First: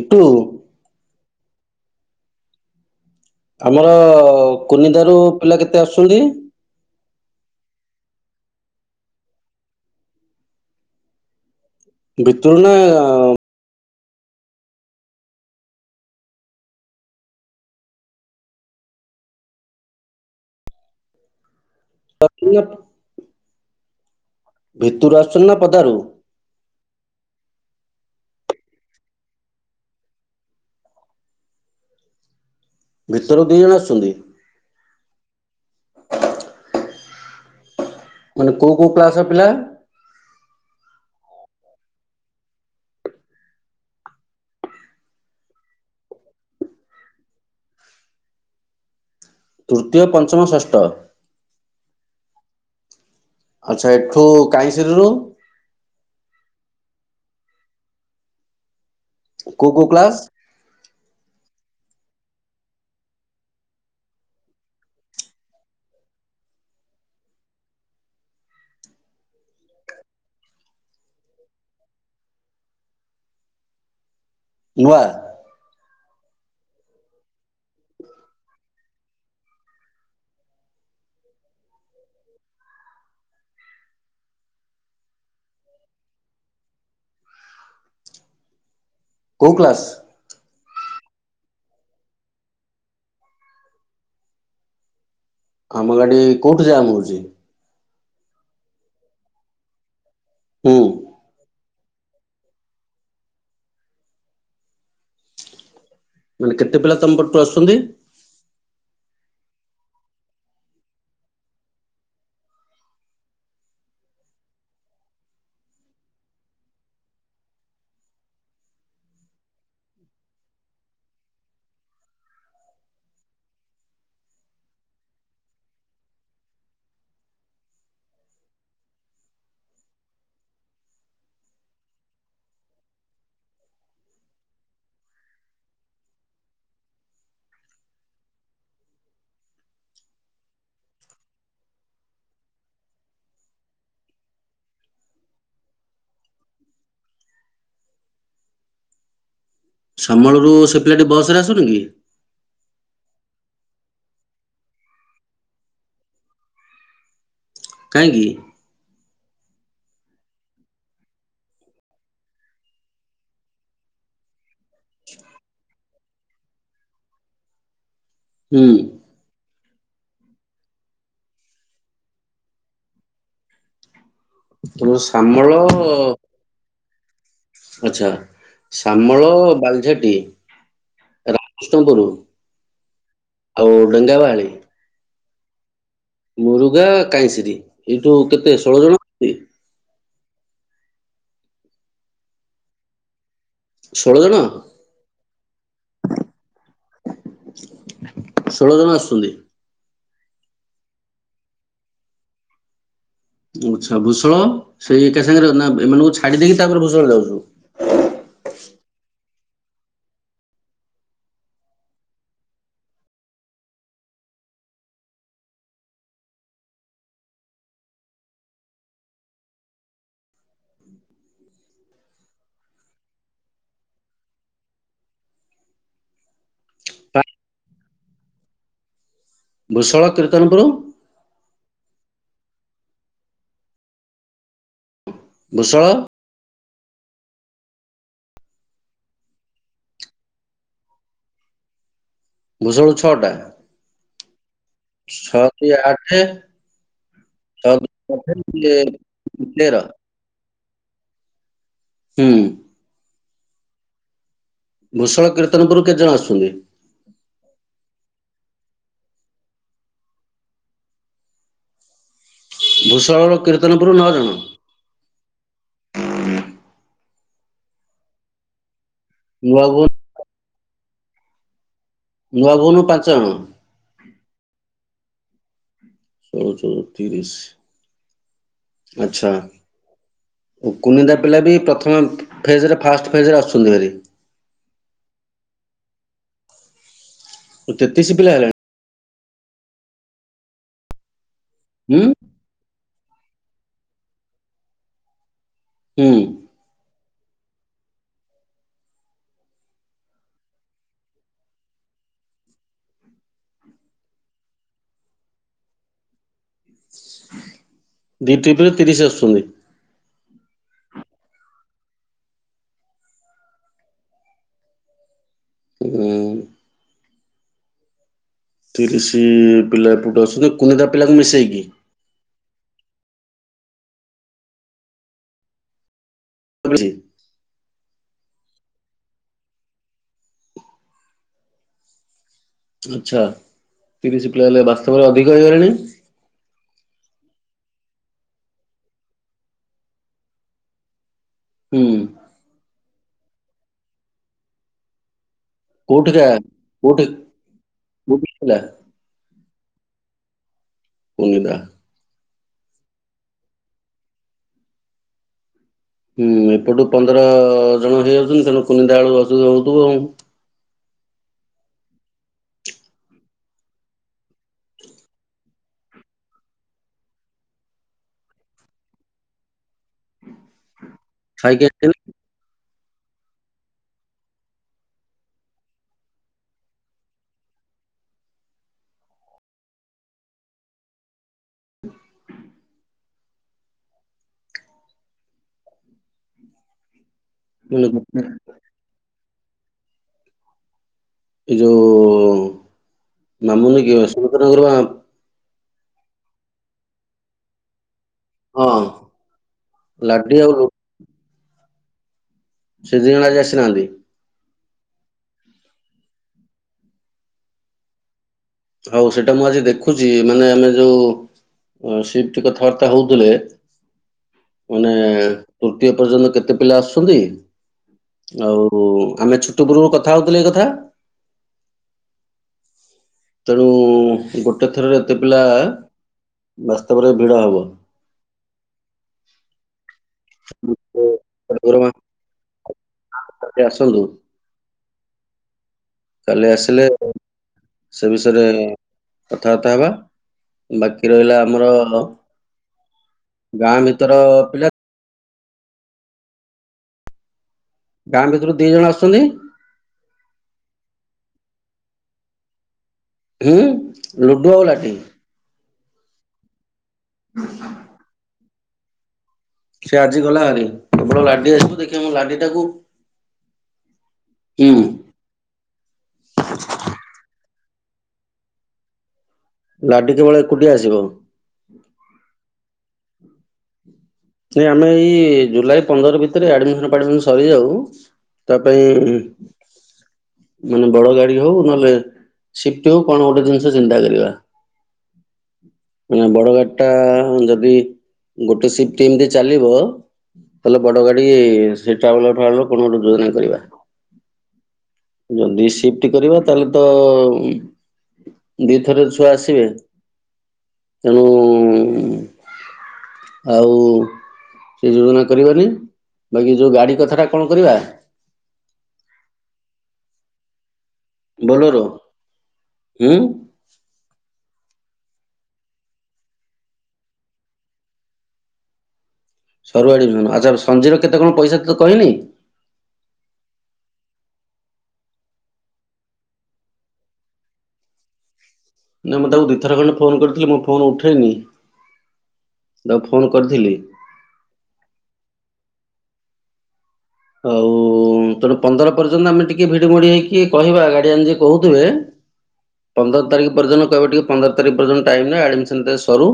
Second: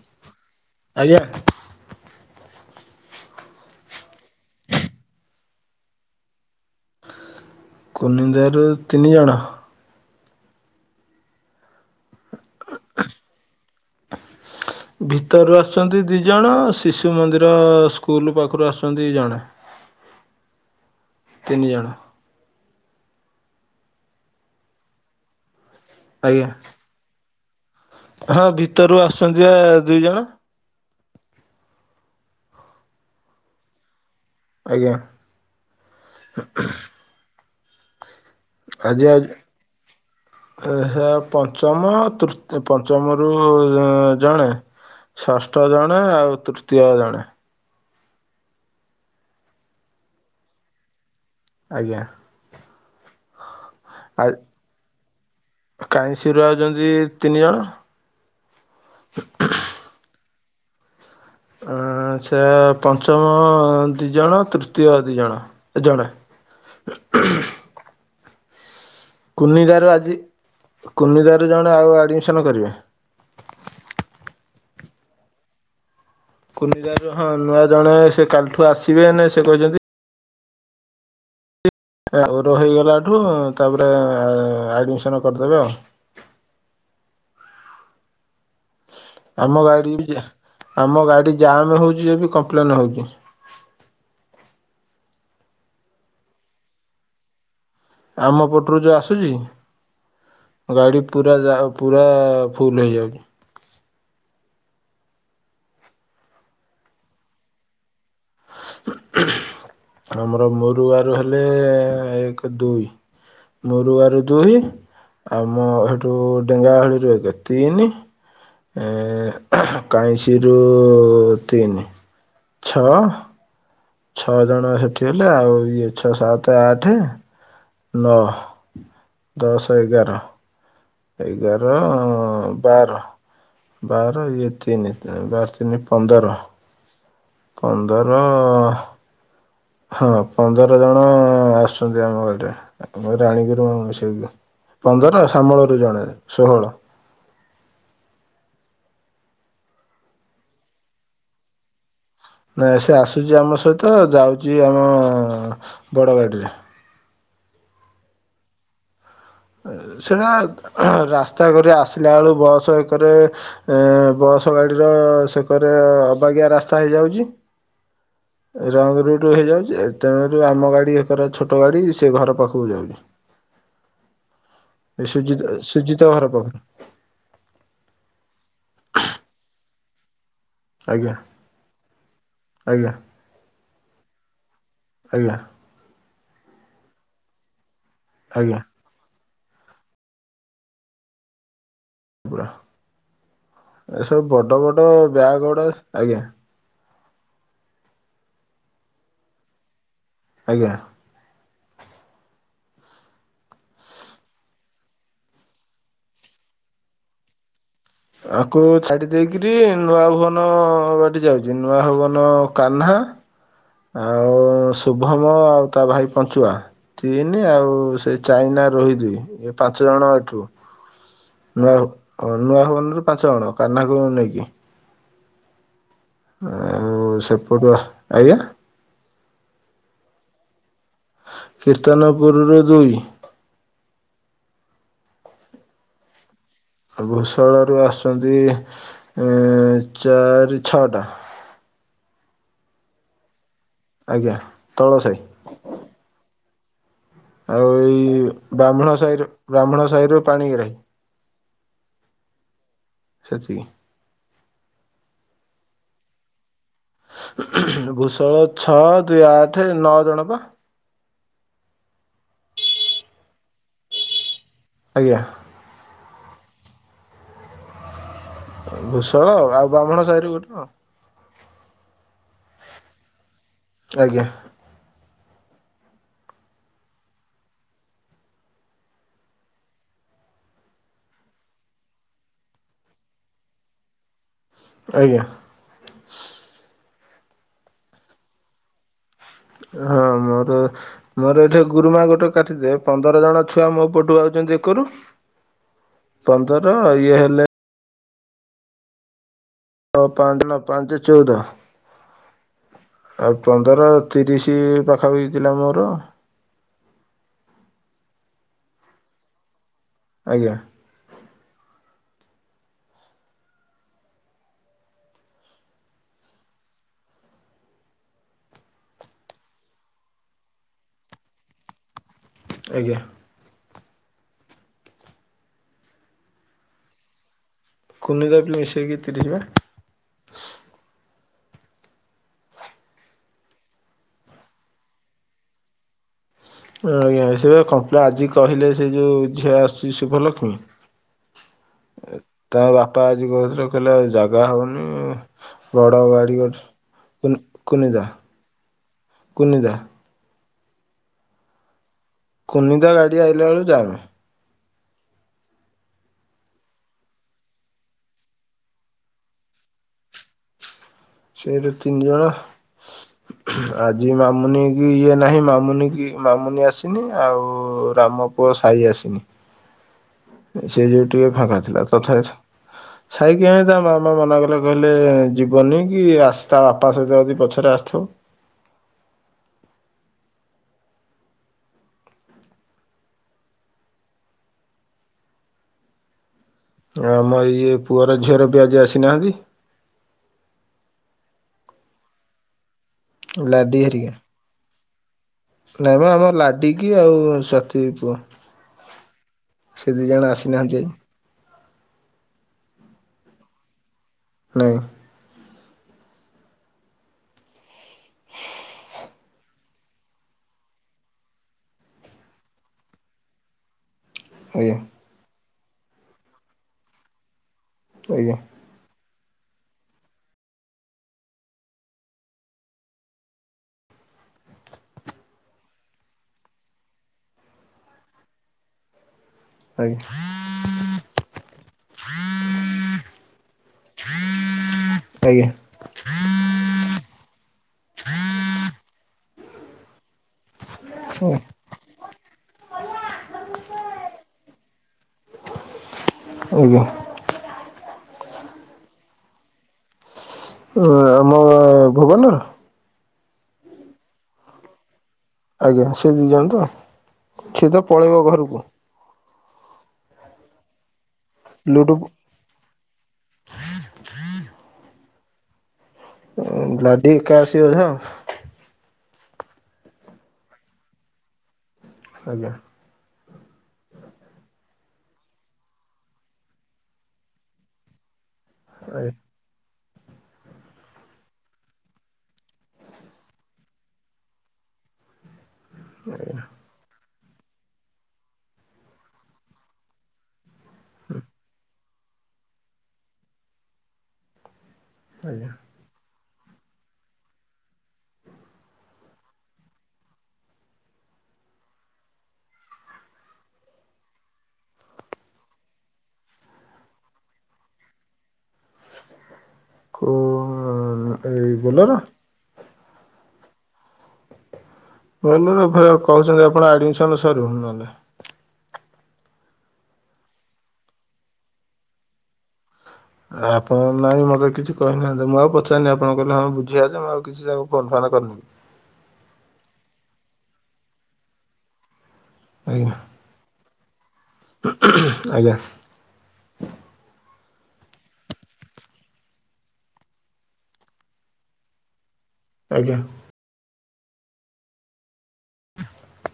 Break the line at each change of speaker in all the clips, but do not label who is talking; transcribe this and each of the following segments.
ଏଠୁ
ଆଜ୍ଞା।
ଆମର କୁନିନ୍ଦା ରୁ ପିଲା କେତେ ଆସୁଛନ୍ତି?
କୁନିନ୍ଦା ରୁ ତିନି ଜଣ।
ଭିତରୁ ନା ଅ
ଭିତରରୁ ଆସୁଛନ୍ତି ଦୁଇଜଣ ଶିଶୁ ମନ୍ଦିର ସ୍କୁଲ ପାଖରୁ ଆସୁଛନ୍ତି ଜଣେ। ତିନି ଜଣ।
[inaudible] ଭିତରୁ ଆସୁଛନ୍ତି ନା ପଦାରୁ?
ଆଜ୍ଞା। ହଁ ଭିତରୁ ଆସୁଛନ୍ତି ବା ଦୁଇଜଣ।
ଭିତରୁ ଦିଇ ଜଣ ଆସୁଛନ୍ତି?
ଆଜ୍ଞା।
ମାନେ କୋଉ କୋଉ
ଆଜି ଆ
କ୍ଲାସ ପିଲା?
ସେ ପଞ୍ଚମ ତୃତୀୟ ପଞ୍ଚମରୁ ଉ ଜଣେ। ଷଷ୍ଠ ଜଣେ ଆଉ ତୃତୀୟ ଜଣେ।
ତୃତୀୟ ପଞ୍ଚମ ଷଷ୍ଠ?
ଆଜ୍ଞା।
ଆଚ୍ଛା ଏଠୁ କାହିଁଶିରିରୁ?
କାହିଁ ସିରୁ ଆଉଛନ୍ତି ତିନି ଜଣ।
କୋଉ କୋଉ କ୍ଲାସ?
ଅ ସେ ପଞ୍ଚମ ଦି ଜଣ ତୃତୀୟ ଦି ଜଣ ଏ ଜଣେ। କୁନିଦାରୁ ଆଜି କୁନିଦାରୁ ଜଣେ ଆଉ ଆଡ଼ମିସନ୍ କରିବେ।
ନୂଆ?
କୁନିଦାର ହଁ ନୂଆ ଜଣେ ସେ କାଲିଠୁ ଆସିବେ ସେ କହିଛନ୍ତି ଆଉ ହେଇଗଲାଠୁ ତାପରେ ଆଡ୍ମିଶନ କରିଦେବେ ଆଉ।
କୋଉ
ଆମ
କ୍ଲାସ
ଗାଡ଼ି ଆମ ଗାଡ଼ି ଜାମ୍ ହେଉଛି ଏ ବି କମ୍ପ୍ଲେନ୍ ହେଉଛି।
ଆମ ଗାଡି କୋଉଠି ଯାମହୋଉଛି?
ଆମ ପଟରୁ ଯେଉଁ ଆସୁଛି
ହୁଁ
ଗାଡ଼ି ପୁରା ଯା ପୁରା ଫୁଲ ହୋଇଯାଉଚି।
ମାନେ କେତେ ପିଲା ତମ ପଟରୁ ଆସୁଛନ୍ତି?
ଆମର ମରୁଗାଁରୁ ହେଲେ ଏକ ଦୁଇ। ମୋରୁଆରୁ ଦୁଇ ଆଉ ମୋ ସେଠୁ ଡେଙ୍ଗାବାହାଳିରୁ ଏକ ତିନି। ଏ କାଇଁଶିରୁ ତିନି ଛଅ। ଛଅ ଜଣ ସେଠି ହେଲେ ଆଉ ଇଏ ଛଅ ସାତ ଆଠେ। ନଅ ଦଶ ଏଗାର ଏଗାର ବାର। ବାର ଇଏ ତିନି ବାର ତିନି ପନ୍ଦର। ପନ୍ଦର ହଁ ପନ୍ଦର ଜଣ ଆସୁଛନ୍ତି ଆମ ଘରେ। ଆ ରାଣୀଘରୁ ମିଶେଇକି ପନ୍ଦର ଶାମଳରୁ ଜଣେ ଷୋହଳ-
ସାମଳରୁ ସେ ପିଲା ଟି ବସ୍ ରେ ଆସୁନି କି?
ନା ସେ ଆସୁଛି ଆମ ସହିତ ଯାଉଛି ଆମ ବଡ଼ ଗାଡ଼ିରେ
କାହିଁକ କି?
ସେଟା ରାସ୍ତା କରିରେ ଆସିଲା ବେଳୁ ବସ୍ ଏକରେ ଏ ବସ ଗାଡିର ସେକରେ ଅବାଗିଆ ରାସ୍ତା ହେଇଯାଉଛି।
ହୁଁ
ରଙ୍ଗ ରୁଟ ହେଇଯାଉଛି। ତେଣୁକରି ଆମ ଗାଡ଼ି ଏକର ଛୋଟ ଗାଡ଼ି ସେ ଘର ପାଖକୁ ଯାଉଛି।
ତମ
ଏ
ଶାମଳ
ସୁଜିତ ସୁଜିତ ଘର ପାଖ
ଆଛା ଶାମଳ ବାଲିଝାଟି
ଆଜ୍ଞା
ରାମକୃଷ୍ଣପୁର
ଆଜ୍ଞା
ଆଉ ଡେଙ୍ଗାବାହାଳି
ଆଲଲା
ମୁରୁଗା କାଇଁସିରୀ ଏଇଠୁ କେତେ
ଆଜ୍ଞା
ଷୋଳ ଜଣ। ନ୍ତି
ପା
ଷୋହଳ
ଏସବୁ
ଜଣ
ବଡ ବଡ ବ୍ୟାଗ ଗୁଡା ଆଜ୍ଞା
ଷୋଳ ଜଣ ଆସୁଛନ୍ତି।
ଆଜ୍ଞା।
ଆଛା ଭୂଷଳ ସେଇ ଏକା ସାଙ୍ଗରେ ନା ଏମାନଙ୍କୁ ଛାଡି ଦେଇକି ତାପରେ ଭୂଷଳ ଯାଉଛୁ।
ଆକୁ ଛାଡ଼ି ଦେଇକିରି ନୂଆ ଭୁବନ ବାଟି ଯାଉଛି ନୂଆ ଭୁବନ କାହ୍ନା ଆଉ ଶୁଭମ ଆଉ ତା ଭାଇ ପଞ୍ଚୁଆ ତିନି ଆଉ ସେ ଚାଇନା ରୋହି ଦୁଇ ଏ ପାଞ୍ଚ ଜଣ ଏଠୁ ନୂଆ ନୂଆ ଭୁବନରୁ ପାଞ୍ଚ ଜଣ କାହ୍ନାକୁ ନେଇକି ଆଉ ସେପଟୁ ଆ- ଆଜ୍ଞା
ଭୂଷଳ କୀର୍ତ୍ତନପୁର
କୀର୍ତ୍ତନପୁରରୁ ଦୁଇ
ଭୁଷଳ
ଭୂଷଳରୁ ଆସୁଛନ୍ତି ଚାରି ଛଅଟା
ଭୂଷଳରୁ ଛଅଟା
ଆଜ୍ଞା, ତଳ ସାହି।
କି ଆଠେ
ଆଉ ଏଇ ବ୍ରାହ୍ମଣ ସାହିର
ଆଠ ତେର
ବ୍ରାହ୍ମଣ ସାହିରରୁ ପାଣିଗ୍ରାହୀ।
ହୁଁ
ସେତିକି।
ଭୂଷଳ କୀର୍ତ୍ତନପୁରରୁ କେତେଜଣ ଆସୁଛନ୍ତି।
ଭୂଷଳ ଛଅ ଦୁଇ ଆଠ ନଅ ଜଣ ପା
ଭୂଷଳରୁ କୀର୍ତ୍ତନପୁର ନଅ ଜଣ
ଆଜ୍ଞା। ଭୂଷଳ
ନୂଆ
ଆଉ
ଭୁବନ
ବ୍ରାହ୍ମଣ ସାହିରୁ ଗୋଟେ ଆଉ
ନୂଆ ଭୁବନରୁ ପାଞ୍ଚ ଜଣ।
ଆଜ୍ଞା।
ସୋଳ ଚଉତିରିଶ ଆଚ୍ଛା। ଓ କୁନିନ୍ଦା ପିଲା ବି ପ୍ରଥମେ ଫେଜରେ ଫାଷ୍ଟ ଫେଜରେ ଆସୁଛନ୍ତି ଭାରି।
ଆଜ୍ଞା।
ଆଉ ତେତିଶ ପିଲା ହେଲେଣି?
ହଁ ମୋର ମୋର ଏଇଠି ଗୁରୁମା
ହୁଁ
ଗୋଟେ କାଟିଦେ ପନ୍ଦର ଜଣ ଛୁଆ ମୋ ପଟୁ ଆଉଛନ୍ତି ଏକରୁ
ହୁଁ
ପନ୍ଦର ଇଏ ହେଲେ ନଅ ପାଞ୍ଚ ନଅ ପାଞ୍ଚ ଚଉଦ ଆଉ ପନ୍ଦର ତିରିଶ ପାଖାପାଖି ପିଲା ମୋର।
ଦୁଇ ଟ୍ରିପ ରେ ତିରିଶ ଆସୁଛନ୍ତି।
ଆଜ୍ଞା।
[inaudible] ତିରିଶ ପିଲା ଏପଟୁ ଅଛନ୍ତି କୋଡ଼ିଏ ଟା ପିଲାଙ୍କୁ ମିଶେଇକି।
ଆଜ୍ଞା।
ଆଚ୍ଛା
କୁନିର ବି ମିଶାଇକି ତିରିଶି ପା
ଆଚ୍ଛା ତିରିଶ ପିଲା ହେଲେ ବାସ୍ତବରେ ଅଧିକ ହେଇଗଲେଣି।
ଆଜ୍ଞା ସେ କମ୍ପ୍ଲେନ୍ ଆଜି କହିଲେ ସେ ଯେଉଁ ଝିଅ ଆସୁଛି ଶୁଭଲକ୍ଷ୍ମୀ।
ହୁଁ।
ତାଙ୍କ ବାପା ଆଜି କହୁଥିଲେ କହିଲେ ଜାଗା ହଉନି। ବଡ଼
କୋଉଠିକା
ବାରି
କୋଉଠି
କୁ କୁନିଦା
କୋଉଠି ଥିଲା
କୁନିଦା।
କୁନିଦା
କୁନିଦା ଗାଡ଼ି ଆଇଲା ବେଳକୁ ଯାମ
ହୁଁ ଏପଟୁ ପନ୍ଦର ଜଣ ହେଇଯାଉଛନ୍ତି ତେଣୁ କୁନିନ୍ଦା ବଳୁ ଅସୁବିଧା ହଉଥିବ ଆଉ
ସେ ଦି ତିନିଜଣ
ହୁଁ।
ଆଜି ମାମୁନି କି ଇଏ ନାହିଁ ମାମୁନି କି ମାମୁନି ଆସିନି ଆଉ ରାମ ପୁଅ ସାଇ ଆସିନି। ସେଇ ଯୋଉ ଟିକେ ଫାଙ୍କା
ଖାଇକି
ଥିଲା
ଆସିଲେ
ତଥାପି
[unintelligible]
ସାଇକି ହ ତା ମାମା ମନା କଲେ କହିଲେ ଯିବନି କି ଆ [unintelligible] ବାପା ସହିତ ଯଦି ପଛରେ ଆସିଥିବ। ଆମ ଇଏ ପୁଅର ଝିଅର ବି ଆଜି ଆସିନାହାନ୍ତି।
ଏଇ ଯୋଉ
ଲାଡି
ମାମୁନି କି
ହେରିକା।
ସୁମତନଗର
ନାଇଁ ମ ଆମ ଲାଡି କିି ଆଉ ସତୀ ପୁଅ।
ହଁ
ସେ ଦି ଜଣ
ଲାଡି ଆଉ
ଆସିନାହାନ୍ତି ଆଜି
ସେ ଦିିଜଣ ଆଜି ଆସିନାହାନ୍ତି।
ନାଇଁ।
ହଉ ସେଇଟା ମୁଁ ଆଜି ଦେଖୁଛି ମାନେ ଆମେ ଯୋଉ ଅ ସିଫ୍ଟି କଥାବାର୍ତ୍ତା ହଉଥିଲେ।
ଆଜ୍ଞା
ମାନେ ତୃତୀୟ ପର୍ଯ୍ୟନ୍ତ କେତେ ପିଲା ଆସୁଛନ୍ତି
ଆଜ୍ଞା
ଆଉ ହୁଁ, ଆମେ ଛୁଟି ପୂର୍ବରୁ କଥା ହେଉଥିଲେ ଏ କଥା। ତେଣୁ ଗୋଟେ ଥରରେ ଏତେ ପିଲା ବାସ୍ତବରେ ଭିଡ ହବ [unintelligible]
[inaudible] ଆଜ୍ଞା
କାଲି ଆସିଲେ ସେ ବିଷୟରେ କଥାବାର୍ତ୍ତା ହେବା। ବାକି
ଆଜ୍ଞା
ରହିଲା ଆମର ଗାଁ ଭିତର ପିଲା।
ଆଜ୍ଞା।
ଗାଁ ଭିତରୁ ଦି ଜଣ ଆସୁଛନ୍ତି।
ହୁଁ। ଆମ ଭୁବନ
ହୁଁ ଲୁଡ଼ୁ ଆଉ ଲାଠି।
ଆଜ୍ଞା ସିଏ ଦୁଇ ଜଣ ତ, ସିଏ ତ ପଳେଇବ ଘରକୁ।
ସେ ଆଜି ଗଲା ହରି କେବଳ ଲାଡି ଆସିବ
ଲୁଡୁ
ଦେଖିବ ଆମ ଲାଡିଟାକୁ ହୁଁ।
ଲାଡି ଏକା ଆସିଅ ବୋଧେ ଆଉ
ଲାଡି କେବଳ ଏକୁଟିଆ ଆସିବ।
ଆଜ୍ଞା।
ନାଇ ଆମେ ଏଇ ଜୁଲାଇ ପନ୍ଦର ଭିତରେ ଆଡମିସନ ଫାଡମିସନ ସରିଯାଉ ତା ପାଇଁ ମାନେ ବଡ ଗାଡି ହଉ ନହେଲେ ସିପ୍ଟିକୁ କଣ ଗୋଟେ ଜିନିଷ ଚିନ୍ତା କରିବା ମାନେ ବଡ ଗାଡି ଟା ଯଦି ଗୋଟେ ସିପ ସିଫ୍ଟିଂ ରେ ଚାଲିବ ତାହଲେ ବଡ ଗାଡି ସେ ଟ୍ରାଭଲର ଫ୍ରାଭଲର କଣ ଗୋଟେ ଯୋଜନା କରିବା
ଆଜ୍ଞା
ଯଦି କରିବା ତାହେଲେ ତ ଦି ଥର ଛୁଆ ଆସିବେ ତେଣୁ ଆଉ ସେ ଯୋଜନା କରବାନି ବାକି ଯୋଉ ଗାଡି କଥାଟା କଣ କରିବା
କ
ବୋଲେର ହୁଁ
କହୁଛନ୍ତି ଆପଣ ଆଡମିସନ ସରିବ ନହେଲେ
ସରୁ ଆଡ଼ମିନ ଆଚଛା ସଞ୍ଜିର କେତେ କଣ ପଇସା ତତେ କହିନି
ଆପଣ ନାଇଁ ମତେ କିଛି କହିନାହାନ୍ତି ମୁଁ ଆଉ ପଚାରନି ଆପଣ କହିଲେ ହଁ ବୁଝିଆ ମୁଁ ଆଉ କିଛି କିଛି ତାକୁ ଫୋନ୍ ଫାନ କରିନି
ନା ମୁଁ ତାକୁ ଦୁଇଥର ଖଣ୍ଡେ ଫୋନ୍ କରିଥିଲି ମୁଁ ଫୋନ ଉଠାଇନି
ଆଜ୍ଞା
ତାକୁ ଫୋନ କରିଥିଲି
ଆଜ୍ଞା
ଆଉ ହ ତେଣୁ ପନ୍ଦର ପର୍ଯ୍ୟନ୍ତ ଆମେ ଟିକେ ଭିଡି ମୋଡି ହେଇକି କହିବା ଗାଡିଆନ ଯିଏ କହୁଥିବେ
ଆଜ୍ଞା
ପନ୍ଦର ତାରିଖ ପରଦିନ କହିବେ ଟିକେ ପନ୍ଦର ତାରିଖ ପର୍ଯ୍ୟନ୍ତ ଟାଇମ ନିଅ ଆଡମିସନ ସରୁ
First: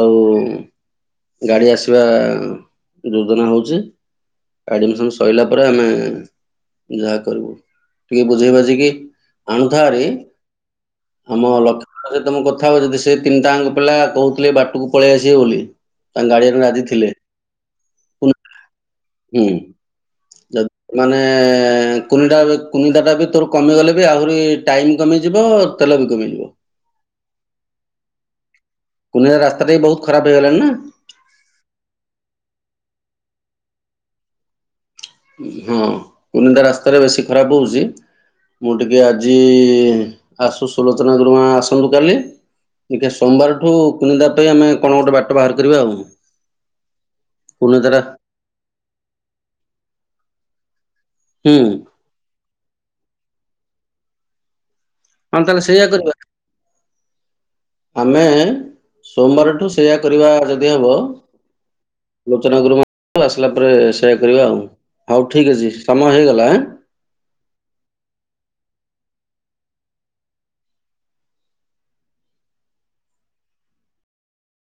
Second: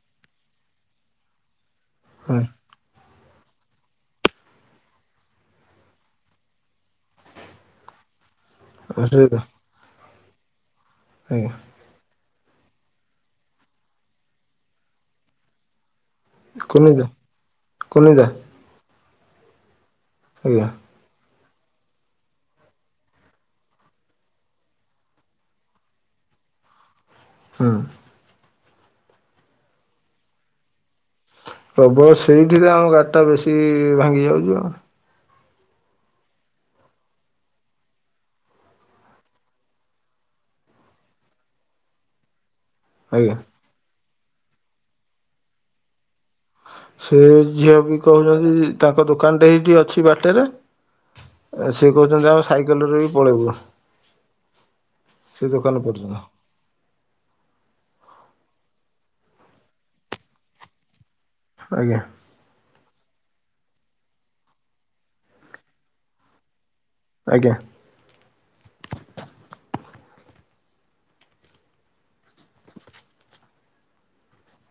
ଆଉ ଗାଡି ଆସିବା
ହଁ
ଯୋଜନା ହଉଛି ଆଡ଼ମିସନ୍ ସରିଲା ପରେ ଆମେ ଯାହା କରିବୁ ଟିକେ ବୁଝେଇ ବାଝିକି
ଅସୁବିଧା
ଆଣୁଥା ହେରି ଆମ
ଆଜ୍ଞା
ଲକ୍ଷ୍ମୀ ମୋର ତମ କଥା ହଉଥିଲୁ ସେ ତିନିଟାଙ୍କ ପିଲା କହୁଥିଲେ ବାଟକୁ ପଳେଇ ଆସିବେ ବୋଲି ତାଙ୍କ ଗାର୍ଡିଆନ ରାଜି
କଣିଦା
ଥିଲେ
କନିଦ [inaudible]
କୁନି- ହୁଁ ଯ
ଆଜ୍ଞା
ମାନେ କୁନି କୁନିଟାଟା ବି ତୋର କମିଗଲେ ବି ଆହୁରି ଟାଇମ କମିଯିବ ତେଲ ବିିକ ମିଳିବ
ହଁ
କୁନିରା ରାସ୍ତାଟା ବି ବହୁତ ଖରାପ ହେଇଗଲାଣି ନା
ପ୍ରବଳ ସେଇଠିରେ ଆମ ଗାଡି ଟା ବେଶୀ ଭାଙ୍ଗି ଯାଉଛି ଆଉ
ହଁ କୁନିନ୍ଦା ରାସ୍ତାରେ ବେଶୀ ଖରାପ ହେଉଛି ମୁଁ ଟିକିଏ ଆଜି ଆସୁ ସୁଲୋଚନା ଗୁରୁମା ଆସନ୍ତୁ କାଲି
ଆଜ୍ଞା
ସୋମବାରଠୁ କୁନିନ୍ଦା ପାଇଁ ଆମେ କଣ ଗୋଟେ ବାଟ ବାହାର କରିବା ଆଉ
ସେ ଝିଅ
କୁନିଦାର
ବି କହୁଛନ୍ତି ତାଙ୍କ ଦୋକାନଟା ଏଇଠି ଅଛି ବାଟରେ
ହୁଁ
ସେ କହୁଛନ୍ତି ଆମେ ସାଇକେଲରେ ବି ପଳେଇବୁ
ହଁ
ସେ
ତାହେଲେ ସେଇଆ
ଦୋକାନ
କରିବା।
ପର୍ଯ୍ୟନ୍ତ
ଆମେ ସୋମବାରଠୁ ସେୟା କରିବା ଯଦି ହବ
ଆଜ୍ଞା
ସୁଲୋଚନା ଗୁରୁମା ଠୁ ଆସିଲା ପରେ ସେୟା କରିବା ଆଉ ହଉ ଠିକ ଅଛି ସମୟ ହେଇଗଲା
ଆଜ୍ଞା